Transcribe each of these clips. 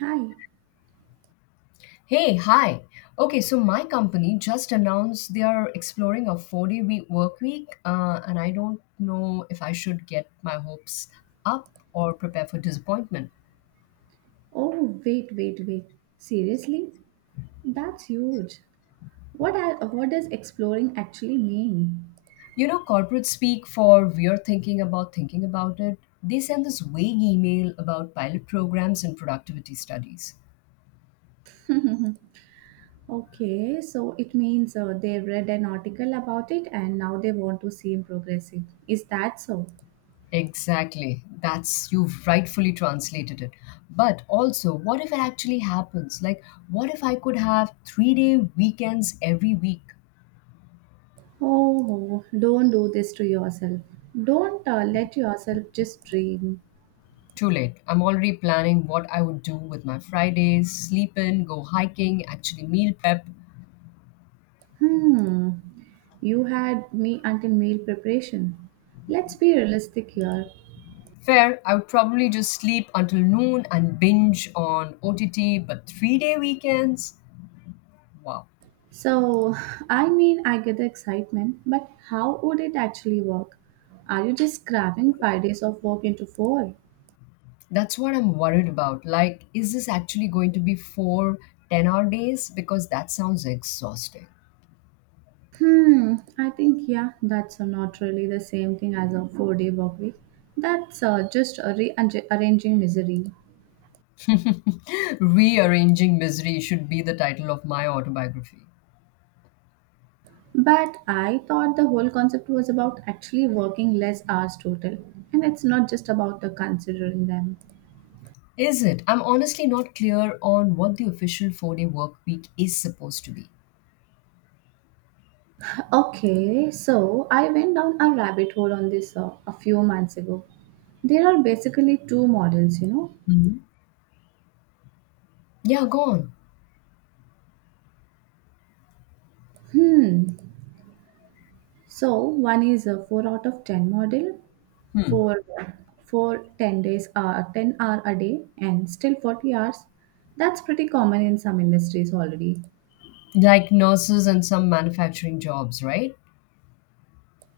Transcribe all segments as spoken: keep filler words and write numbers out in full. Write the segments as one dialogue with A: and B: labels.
A: Hi.
B: Hey, hi. Okay, so my company just announced they are exploring a four day week work week, uh, and I don't know if I should get my hopes up or prepare for disappointment.
A: Oh, wait, wait, wait. Seriously? That's huge. What are what does exploring actually mean?
B: You know, corporate speak for we're thinking about thinking about it. They send this vague email about pilot programs and productivity studies.
A: Okay, so it means uh, they read an article about it and now they want to seem progressive. Is that so?
B: Exactly. That's You've rightfully translated it. But also, what if it actually happens? Like, what if I could have three day weekends every week?
A: Oh, don't do this to yourself. Don't uh, let yourself just dream.
B: Too late. I'm already planning what I would do with my Fridays sleep in, go hiking, actually meal prep.
A: Hmm. You had me until meal preparation. Let's be realistic here.
B: Fair, I would probably just sleep until noon and binge on O T T, but three day weekends? Wow.
A: So, I mean, I get the excitement, but how would it actually work? Are you just cramming five days of work into four?
B: That's what I'm worried about. Like, is this actually going to be four ten hour days? Because that sounds exhausting.
A: Hmm, I think, yeah, that's uh, not really the same thing as a four day work week. That's uh, just a rearranging misery.
B: Rearranging Misery should be the title of my autobiography.
A: But I thought the whole concept was about actually working less hours total, and it's not just about the considering them.
B: Is it? I'm honestly not clear on what the official four day work week is supposed to be.
A: Okay, so I went down a rabbit hole on this uh, a few months ago. There are basically two models, you know.
B: Yeah, go on.
A: Hmm. So one is a four out of ten model
B: Hmm.
A: for for ten days, uh, ten hour a day, and still forty hours. That's pretty common in some industries already.
B: Like nurses and some manufacturing jobs, right?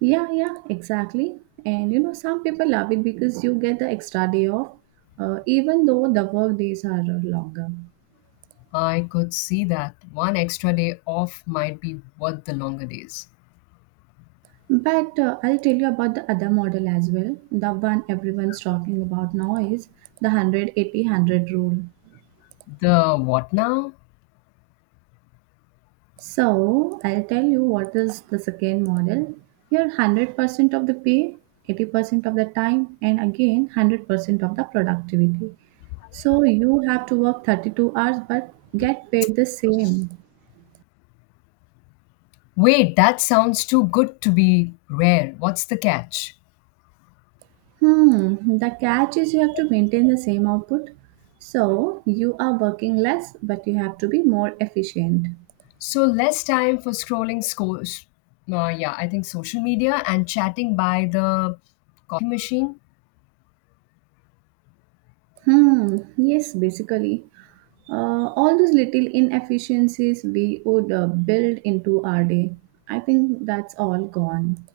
A: Yeah, yeah, exactly. And you know, some people love it because you get the extra day off, uh, even though the work days are uh, longer.
B: I could see that one extra day off might be worth the longer days.
A: But uh, I'll tell you about the other model as well. The one everyone's talking about now is the 180-100 rule.
B: The what now?
A: So I'll tell you what is the second model. Here one hundred percent of the pay, eighty percent of the time, and again one hundred percent of the productivity. So you have to work thirty-two hours but get paid the same.
B: Wait, that sounds too good to be rare. What's the catch?
A: Hmm, the catch is you have to maintain the same output. So you are working less but you have to be more efficient.
B: So less time for scrolling sco- s- uh, yeah, I think social media and chatting by the coffee machine.
A: Hmm. Yes, basically. Uh, all those little inefficiencies we would uh, build into our day. I think that's all gone.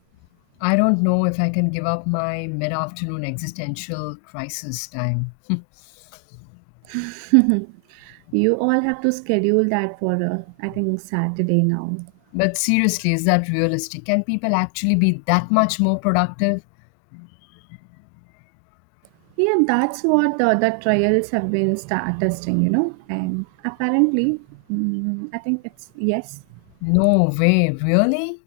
B: I don't know if I can give up my mid-afternoon existential crisis time.
A: You all have to schedule that for, uh, I think, Saturday now.
B: But seriously, is that realistic? Can people actually be that much more productive?
A: Yeah, that's what the, the trials have been start testing, you know, and apparently, mm, I think it's yes.
B: No way, really?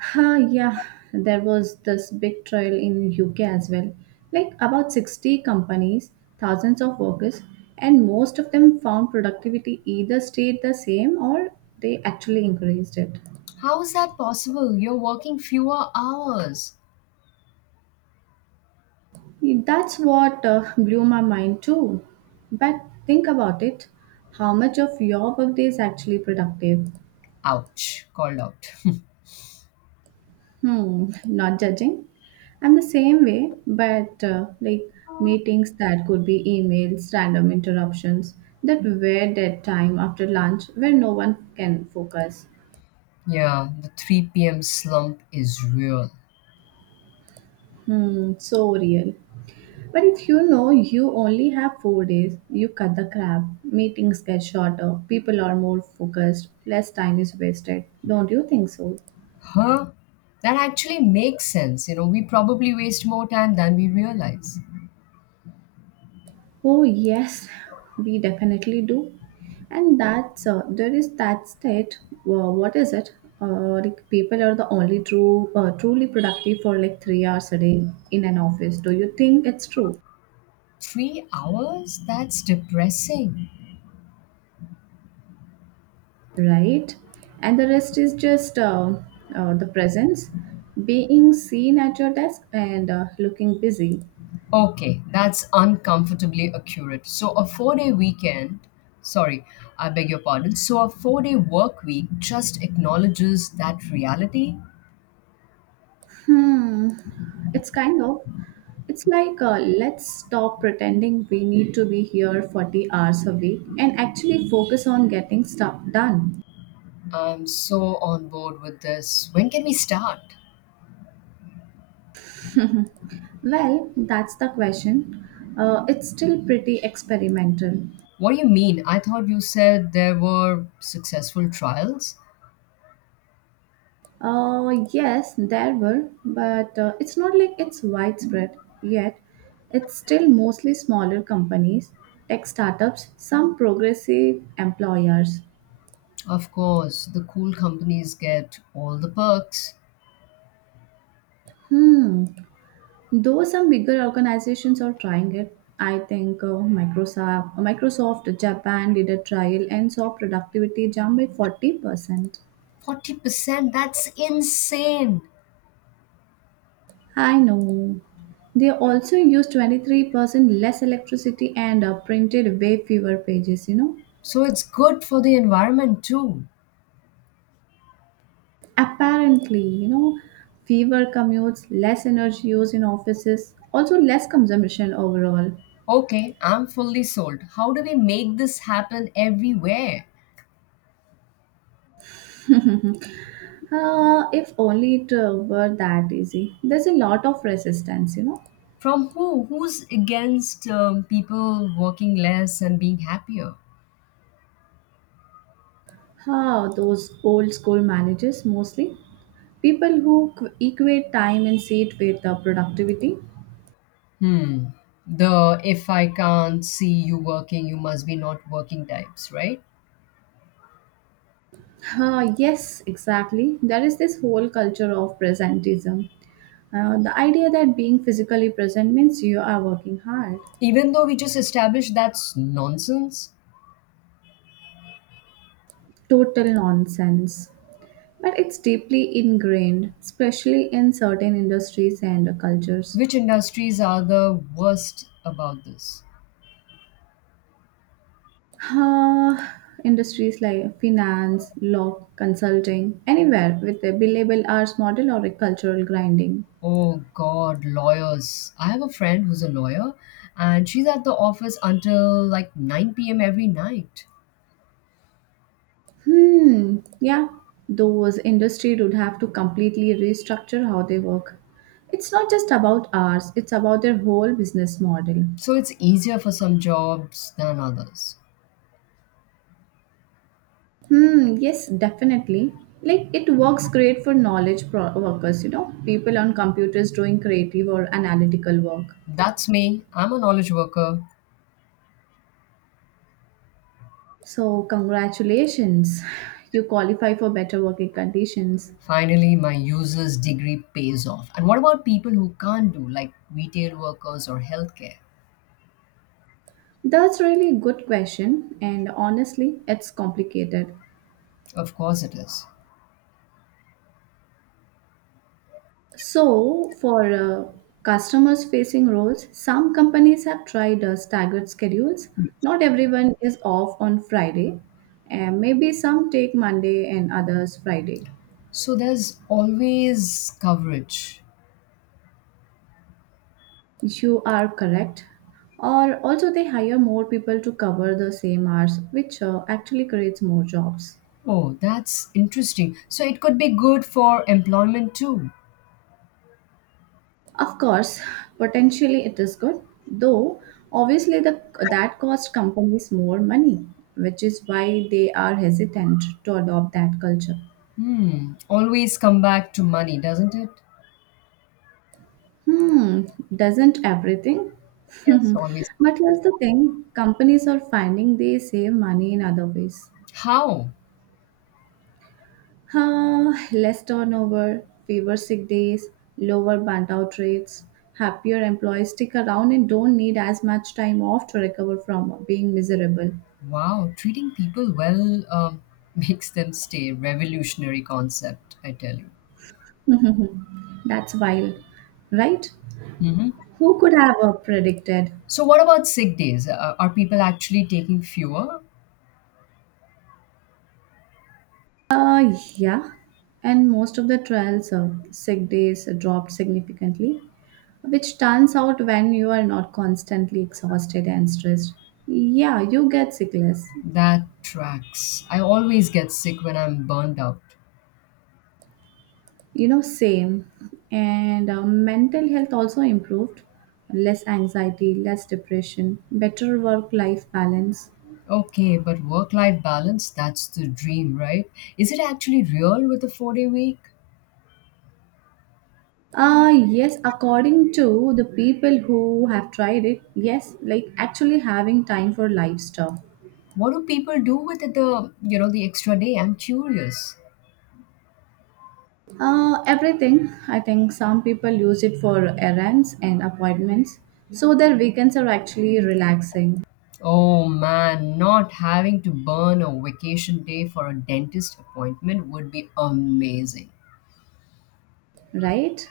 A: Huh, yeah, there was this big trial in U K as well. Like about sixty companies, thousands of workers, and most of them found productivity either stayed the same or they actually increased it.
B: How is that possible? You're working fewer hours.
A: That's what uh, blew my mind too. But think about it, how much of your workday is actually productive?
B: Ouch, called out.
A: Hmm, not judging. I'm the same way, but uh, like meetings that could be emails, random interruptions that were dead time after lunch where no one can focus.
B: Yeah, the three p m slump is real.
A: Hmm, so real. But if you know you only have four days, you cut the crap. Meetings get shorter, people are more focused, less time is wasted. Don't you think so?
B: Huh? That actually makes sense. You know, we probably waste more time than we realize.
A: Oh yes, we definitely do. And that's uh, there is that state. Uh, what is it? Uh, like people are the only true, uh, truly productive for like three hours a day in an office. Do you think it's true?
B: Three hours? That's depressing.
A: Right? And the rest is just uh, uh, the presence, being seen at your desk and uh, looking busy.
B: Okay, that's uncomfortably accurate. So, a four day weekend, sorry, I beg your pardon. So, a four day work week just acknowledges that reality.
A: Hmm. It's kind of, it's like uh, let's stop pretending we need to be here forty hours a week and actually focus on getting stuff done.
B: I'm so on board with this. When can we start?
A: Well, that's the question. Uh, it's still pretty experimental.
B: What do you mean? I thought you said there were successful trials.
A: Uh, yes, there were, but uh, it's not like it's widespread yet. It's still mostly smaller companies, tech startups, some progressive employers.
B: Of course, the cool companies get all the perks.
A: Hmm, though some bigger organizations are trying it. I think uh, Microsoft, uh, Microsoft Japan did a trial and saw productivity jump by forty percent.
B: forty percent, that's insane.
A: I know. They also used twenty-three percent less electricity and uh, printed way fewer pages, you know.
B: So, it's good for the environment too.
A: Apparently, you know, fewer commutes, less energy use in offices, also less consumption overall.
B: Okay, I'm fully sold. How do we make this happen everywhere?
A: Uh, if only it uh, were that easy. There's a lot of resistance, you know.
B: From who? Who's against um, people working less and being happier?
A: Ah, those old school managers mostly. People who qu- equate time and seat with uh, productivity.
B: Hmm. The if I can't see you working, you must be not working types, right?
A: Ah, yes, exactly. There is this whole culture of presentism. Uh, the idea that being physically present means you are working hard.
B: Even though we just established that's nonsense,
A: Total nonsense. But it's deeply ingrained, especially in certain industries and cultures.
B: which industries are the worst about this?
A: Uh, industries like finance, law, consulting, anywhere with a billable hours model or a cultural grinding.
B: Oh God, lawyers. I have a friend who's a lawyer and she's at the office until like nine p m every night.
A: Hmm, yeah, those industry would have to completely restructure how they work. It's not just about hours, it's about their whole business model.
B: So it's easier for some jobs than others.
A: Hmm, yes, definitely. Like it works great for knowledge pro- workers, you know, people on computers doing creative or analytical work.
B: That's me. I'm a knowledge worker.
A: So, congratulations, you qualify for better working conditions.
B: Finally, my user's degree pays off. And what about people who can't do, like retail workers or healthcare?
A: That's really a good question, and honestly, it's complicated.
B: Of course, it is.
A: So, for uh, customers facing roles, some companies have tried uh, staggered schedules. Not everyone is off on Friday, and maybe some take Monday and others Friday.
B: So there's always coverage.
A: You are correct. Or also, they hire more people to cover the same hours, which uh, actually creates more jobs.
B: Oh, that's interesting. So it could be good for employment too.
A: Of course, potentially it is good, though obviously the, that cost companies more money, which is why they are hesitant to adopt that culture.
B: Hmm. Always come back to money, doesn't it?
A: Hmm, doesn't everything?
B: Yes, always.
A: but here's the thing, companies are finding they save money in other ways.
B: How?
A: Uh, less turnover, fewer sick days, lower burnout rates, happier employees stick around and don't need as much time off to recover from being miserable.
B: Wow, treating people well um, makes them stay. Revolutionary concept, I tell you.
A: That's wild, right?
B: Hmm.
A: Who could have uh, predicted?
B: So, what about sick days? Uh, are people actually taking fewer?
A: Uh, yeah. And most of the trials, uh, sick days dropped significantly, which turns out when you are not constantly exhausted and stressed. Yeah, you get sick less.
B: That tracks. I always get sick when I'm burned out.
A: You know, same. And uh, mental health also improved, less anxiety, less depression, better work life balance.
B: Okay, but work life balance, that's the dream, right? Is it actually real with a four day week?
A: Uh, yes, according to the people who have tried it, yes, like actually having time for lifestyle.
B: What do people do with the, you know, the extra day? I'm curious.
A: Uh, everything. I think some people use it for errands and appointments, so their weekends are actually relaxing,
B: Oh man, not having to burn a vacation day for a dentist appointment would be amazing.
A: right?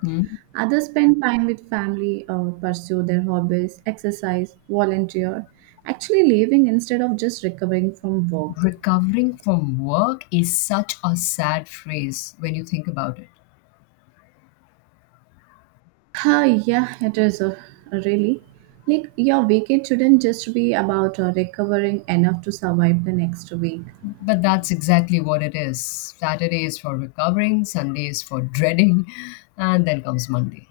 B: Hmm?
A: Others spend time with family or pursue their hobbies, exercise, volunteer, actually living instead of just recovering from work.
B: Recovering from work is such a sad phrase when you think about it.
A: Huh, yeah, it is uh, really. Like, your weekend shouldn't just be about uh, recovering enough to survive the next week.
B: But that's exactly what it is. Saturday is for recovering, Sunday is for dreading, and then comes Monday.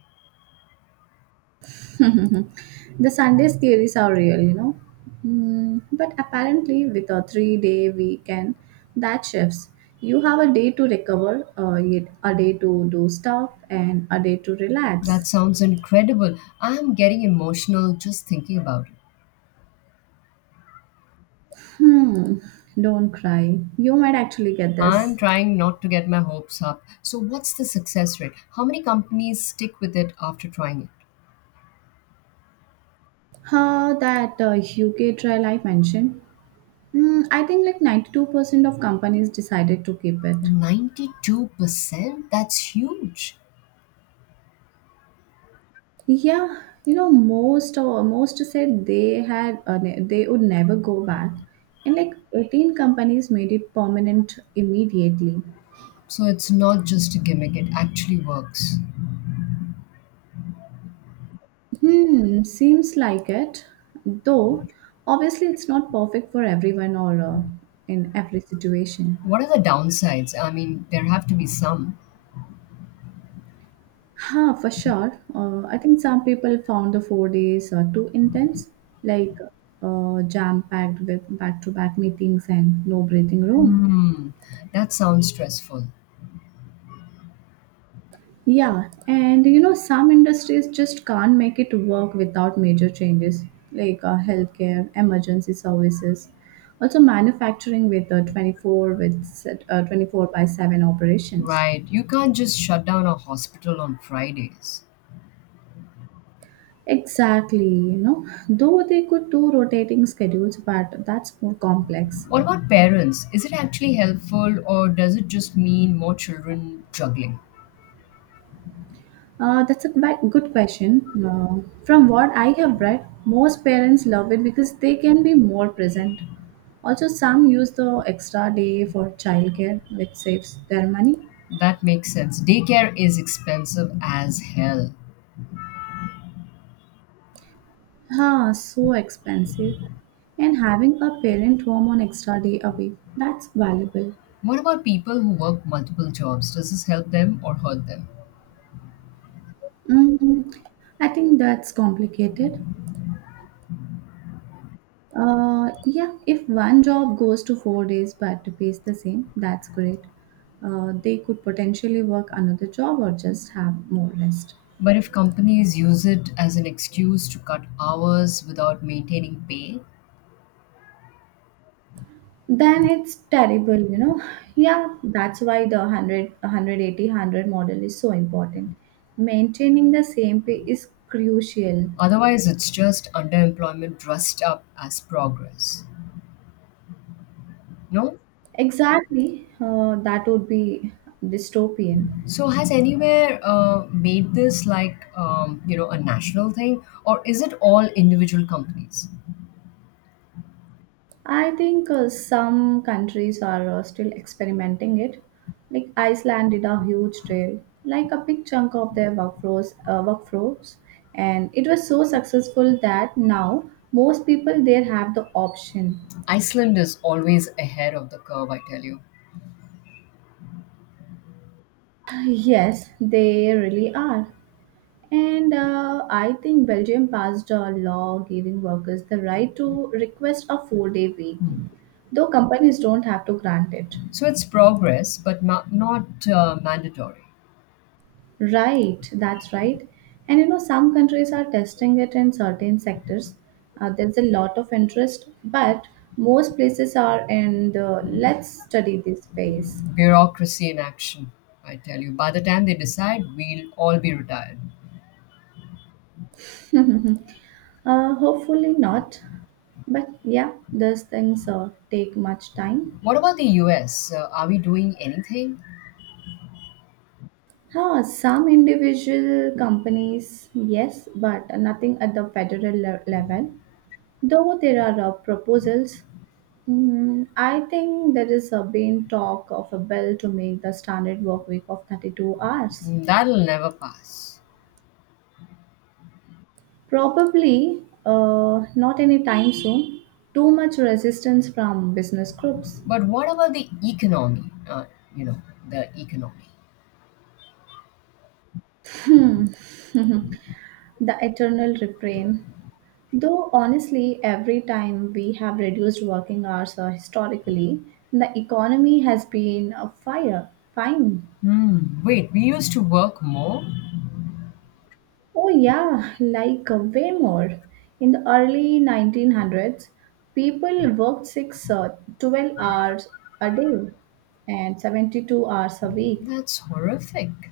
A: the Sundays theories are real, you know. Mm, but apparently, with a three day weekend, that shifts. You have a day to recover, uh, yet a day to do stuff, and a day to
B: That
A: relax.
B: sounds incredible. I'm getting emotional just thinking about it.
A: Hmm, don't cry. You might actually get
B: I'm
A: this.
B: trying not to get my hopes up. So, what's the success rate? How many companies stick with it after trying it?
A: How that uh, U K trial I mentioned. Mm, I think like ninety-two percent of companies decided to keep it.
B: ninety-two percent? That's huge.
A: Yeah, you know, most uh, most said they had uh, ne- they would never go back, and like eighteen companies made it permanent immediately.
B: So, it's not just a gimmick, it actually works.
A: Hmm, seems like it. Though obviously it's not perfect for everyone or uh, in every situation.
B: What are the downsides? I mean, there have to be some.
A: Huh, for sure. Uh, I think some people found the four days uh, too intense, like uh, jam packed with back to back meetings and no breathing room.
B: Hmm, that sounds stressful.
A: Yeah, and you know, some industries just can't make it work without major changes, like uh, healthcare, emergency services, also manufacturing with uh, twenty-four with set- uh, twenty-four by seven operations.
B: Right, you can't just shut down a hospital on Fridays.
A: Exactly, you know, though they could do rotating schedules, but that's more complex.
B: What about parents? Is it actually helpful or does it just mean more children juggling?
A: Uh, that's a ba- good question. Uh, from what I have read, most parents love it because they can be more present. Also, some use the extra day for childcare, which saves their money.
B: That makes sense. Daycare is expensive as hell.
A: Ah, so expensive. And having a parent home on extra day a week, that's valuable.
B: What about people who work multiple jobs? Does this help them or hurt them?
A: Mm, I think that's complicated. Uh, yeah, if one job goes to four days but pays the same, that's great. Uh, they could potentially work another job or just have more rest.
B: But if companies use it as an excuse to cut hours without maintaining pay,
A: Then it's terrible, you know. Yeah, that's why the one hundred, model is so important. Maintaining the same pay is crucial.
B: otherwise it's just underemployment dressed up as progress. No?
A: Exactly, uh, that would be dystopian.
B: So has anywhere uh, made this like um, you know a national thing, or is it all individual companies?
A: I think uh, some countries are uh, still experimenting it. Like Iceland did a huge trail, like a big chunk of their workforce, uh, workforce, and it was so successful that now most people there have the option.
B: Iceland is always ahead of the curve, I tell you.
A: Yes, they really are. And uh, I think Belgium passed a law giving workers the right to request a four-day week, though companies don't have to grant it.
B: So it's progress, but ma- not uh, mandatory.
A: Right, that's right. And you know, some countries are testing it in certain sectors. Uh, there's a lot of interest, but most places are in the let's study this phase.
B: Bureaucracy in action, I tell you. By the time they decide, we'll all be retired.
A: Uh, hopefully not, but yeah, those things uh, take much time.
B: What about the U S? Uh, are we doing anything?
A: Huh, some individual companies, yes, but nothing at the federal le- level. Though there are uh, proposals. Mm, I think there is a been talk of a bill to make the standard work week of thirty-two hours.
B: Mm. That'll never pass.
A: Probably uh, not anytime soon. Too much resistance from business groups.
B: But what about the economy? Uh, you know, the economy.
A: The eternal refrain. Though honestly, every time we have reduced working hours uh, historically, the economy has been a fire. Fine.
B: Hmm, wait, we used to work more?
A: Oh, yeah, like uh, way more. In the early nineteen hundreds, people worked six uh, twelve hours a day and seventy-two hours a week.
B: That's horrific.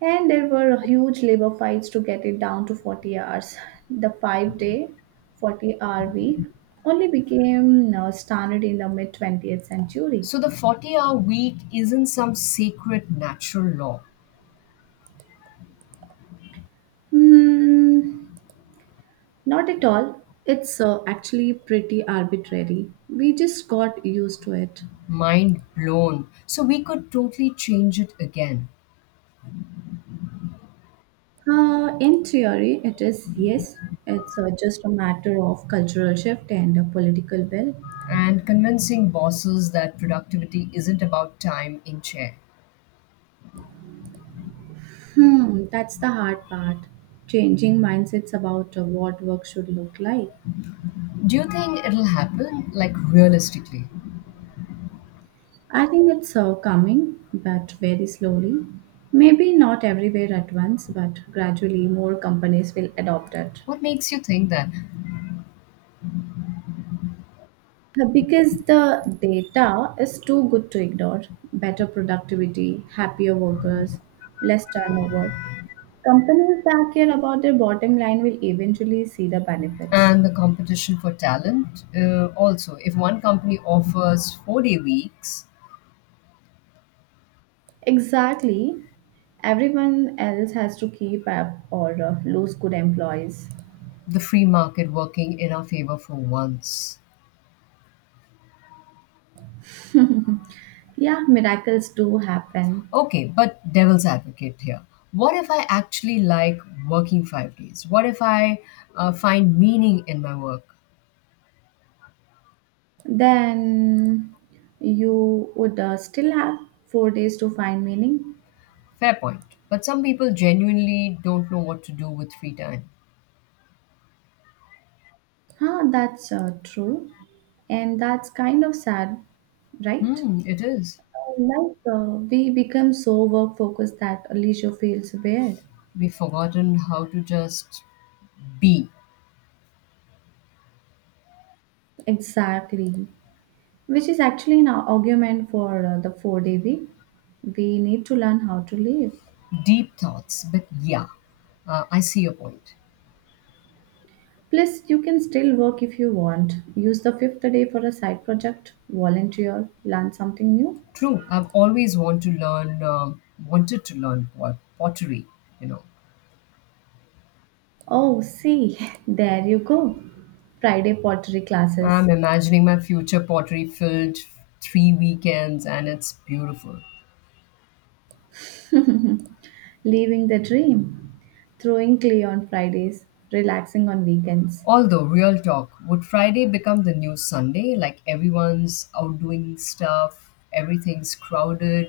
A: And there were huge labor fights to get it down to forty hours. The five day, forty hour week only became uh, standard in the mid twentieth century.
B: So the forty hour week isn't some sacred natural law.
A: Hmm, not at all. It's uh, actually pretty arbitrary. We just got used to it.
B: Mind blown. So we could totally change it again.
A: Uh, in theory, it is, yes. It's uh, just a matter of cultural shift and a political will.
B: And convincing bosses that productivity isn't about time in chair.
A: Hmm, that's the hard part. Changing mindsets about uh, what work should look like.
B: Do you think it'll happen, like realistically?
A: I think it's uh, coming, but very slowly. Maybe not everywhere at once, but gradually more companies will adopt it.
B: What makes you think that?
A: Because the data is too good to ignore. Better productivity, happier workers, less turnover. Companies that care about their bottom line will eventually see the benefits.
B: And the competition for talent. Uh, also, if one company offers four day weeks,
A: Exactly. Everyone else has to keep up or uh, lose good employees.
B: the free market working in our favor for once.
A: Yeah, miracles do happen.
B: Okay, but devil's advocate here. What if I actually like working five days? What if I uh, find meaning in my work?
A: Then you would uh, still have four days to find meaning.
B: Fair point. But some people genuinely don't know what to do with free time.
A: Huh, that's uh, true. And that's kind of sad, right?
B: Hmm, it is.
A: Uh, Like uh, we become so work focused that leisure feels weird.
B: We've forgotten how to just be.
A: Exactly. Which is actually an argument for uh, the four day week. We need to learn how to live.
B: Deep thoughts, but yeah, uh, I see your point.
A: Plus, you can still work if you want. Use the fifth day for a side project, volunteer, learn something new.
B: True, I've always want to learn, um, wanted to learn pot- pottery. You know,
A: Oh, see, there you go. Friday pottery classes.
B: I'm imagining my future pottery filled three weekends, and it's beautiful.
A: Living the dream. Throwing clay on Fridays, relaxing on weekends.
B: Although, real talk, would Friday become the new Sunday? Like everyone's out doing stuff, everything's crowded.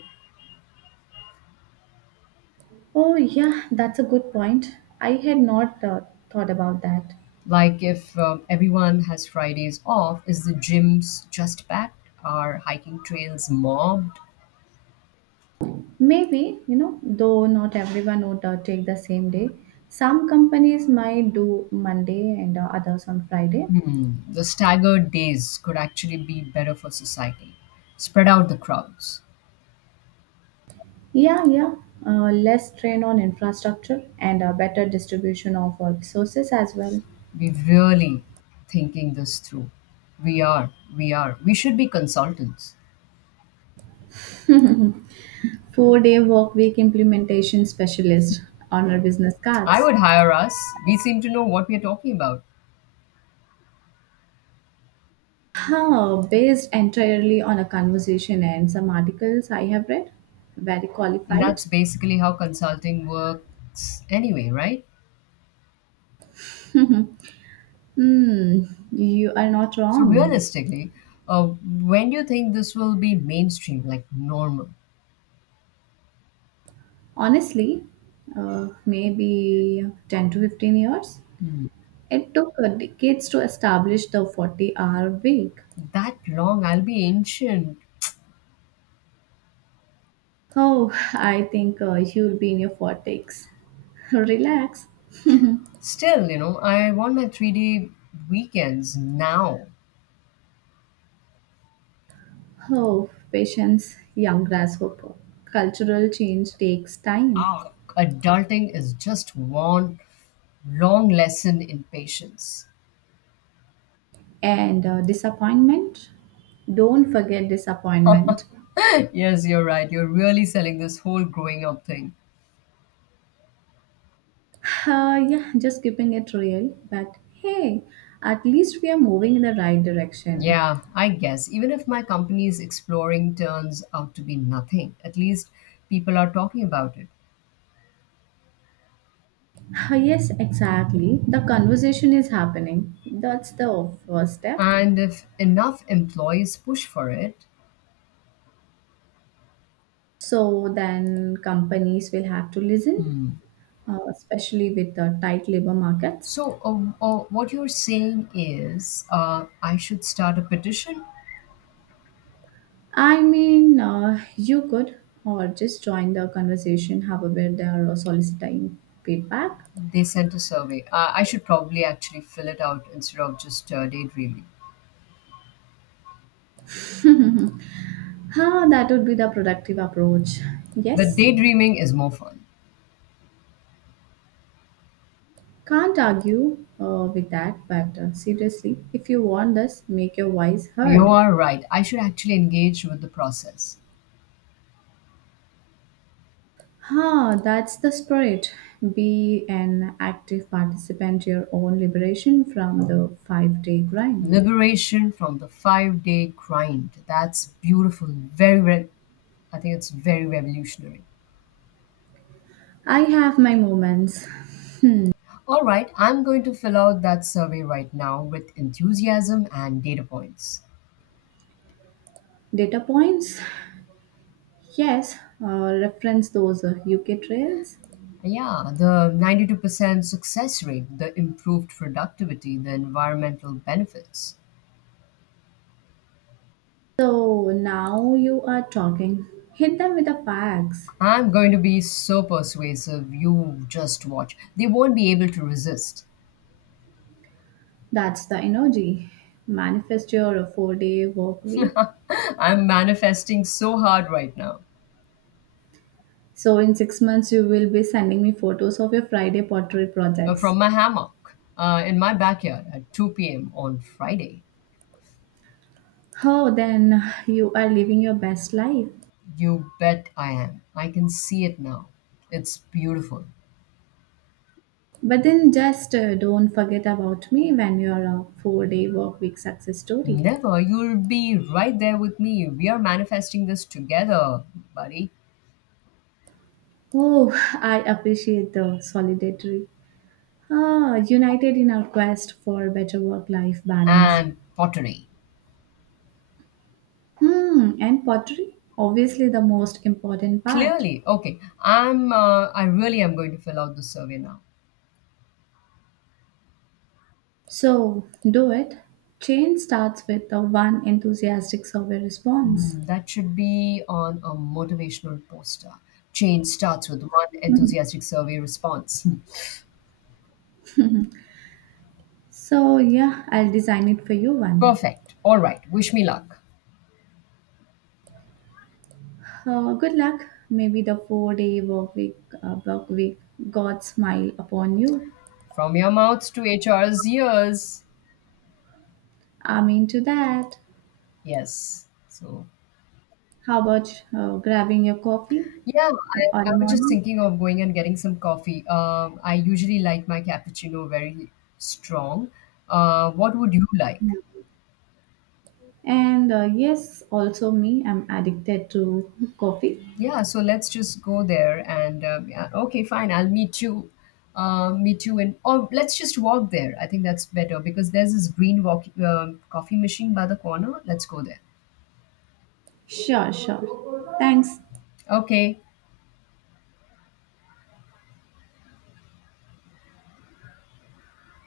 A: Oh, yeah, that's a good point. I had not uh, thought about that.
B: Like if um, everyone has Fridays off, is the gyms just packed? Are hiking trails mobbed?
A: Maybe, you know, though not everyone would uh, take the same day. Some companies might do Monday and uh, others on Friday.
B: Hmm, the staggered days could actually be better for society. Spread out the crowds.
A: Yeah, yeah. Uh, less strain on infrastructure and a better distribution of our resources as well.
B: We are really thinking this through. We are, we are. We should be consultants.
A: Four-day workweek implementation specialist on our business
B: I
A: cards.
B: would hire us. We seem to know what we are talking about.
A: Huh, based entirely on a conversation and some articles I have read. Very qualified.
B: That's basically how consulting works anyway, right?
A: Hmm, you are not
B: So
A: wrong.
B: realistically, uh, when do you think this will be mainstream, like normal?
A: Honestly, uh, maybe ten to fifteen years. It took uh, decades to establish the forty hour week.
B: That long, I'll be ancient.
A: Oh, I think uh, you'll be in your forties. Relax.
B: Still, you know, I want my three day weekends now.
A: Oh, patience, young grasshopper. Cultural change takes time.
B: Ah, adulting is just one long lesson in patience.
A: And uh, disappointment? Don't forget disappointment.
B: Yes, you're right. You're really selling this whole growing up thing.
A: Uh, yeah, just keeping it real. But hey, at least we are moving in the right direction.
B: Yeah, I guess. Even if my company's exploring turns out to be nothing, at least people are talking about it.
A: Uh, yes, exactly. The conversation is happening. That's the first step.
B: And if enough employees push for it.
A: So then companies will have to listen,
B: Hmm.
A: uh, especially with the tight labor markets.
B: So, uh, uh, what you're saying is, uh, I should start a petition?
A: I mean, uh, you could, or just join the conversation however they are soliciting feedback.
B: They sent a survey. Uh, I should probably actually fill it out instead of just uh, daydreaming.
A: Huh, that would be the productive approach.
B: But
A: Yes,
B: daydreaming is more fun.
A: can't argue uh, with that, but uh, seriously, if you want this, make your voice
B: You
A: heard.
B: are right. I should actually engage with the process.
A: Huh, that's the spirit. Be an active participant to your own liberation from the five day grind.
B: Liberation from the five day grind. That's beautiful. Very, re- I think it's very revolutionary.
A: I have my moments. Hmm.
B: All right, I'm going to fill out that survey right now with enthusiasm and data points.
A: Data points? Yes, uh, reference those uh, U K trails.
B: Yeah, the ninety-two percent success rate, the improved productivity, the environmental benefits.
A: So now you are talking. Hit them with the facts.
B: I'm going to be so persuasive, you just watch. They won't be able to resist.
A: That's the energy. Manifest your four day work week.
B: I'm manifesting so hard right now.
A: So in six months, you will be sending me photos of your Friday pottery
B: Uh,
A: projects.
B: from my hammock uh, in my backyard at two p m on Friday.
A: Oh, then you are living your best life.
B: You bet I am. I can see it now. It's beautiful.
A: But then just uh, don't forget about me when you are a four day work week success story.
B: Never, you'll be right there with me. We are manifesting this together, buddy.
A: Oh, I appreciate the solidarity. Ah, united in our quest for better work life balance.
B: And pottery.
A: Hmm, and pottery? Obviously, the most important part.
B: Clearly, okay. I'm. Uh, I really am going to fill out the survey now.
A: So, do it. Change starts with the one enthusiastic survey response.
B: Mm, that should be on a motivational poster. Change starts with one
A: Mhm.
B: enthusiastic survey response.
A: So, yeah, I'll design it for you one.
B: Perfect. All right. Wish me luck.
A: Uh, good luck. Maybe the four day work week, uh, work week, God smile upon you.
B: From your mouth to H R's ears.
A: I'm into that.
B: Yes. So,
A: How about uh, grabbing your coffee
B: yeah,
A: in
B: I, I
A: early
B: was just
A: morning?
B: thinking of going and getting some coffee. Um, I usually like my cappuccino very strong. Uh, what would you like?
A: And uh, yes, also me, I'm addicted to coffee.
B: Yeah, so let's just go there and um, yeah, okay, fine. I'll meet you. Uh, meet you in, or let's just walk there. I think that's better because there's this green walk, um coffee machine by the corner. Let's go there.
A: Sure, sure. Thanks.
B: Okay,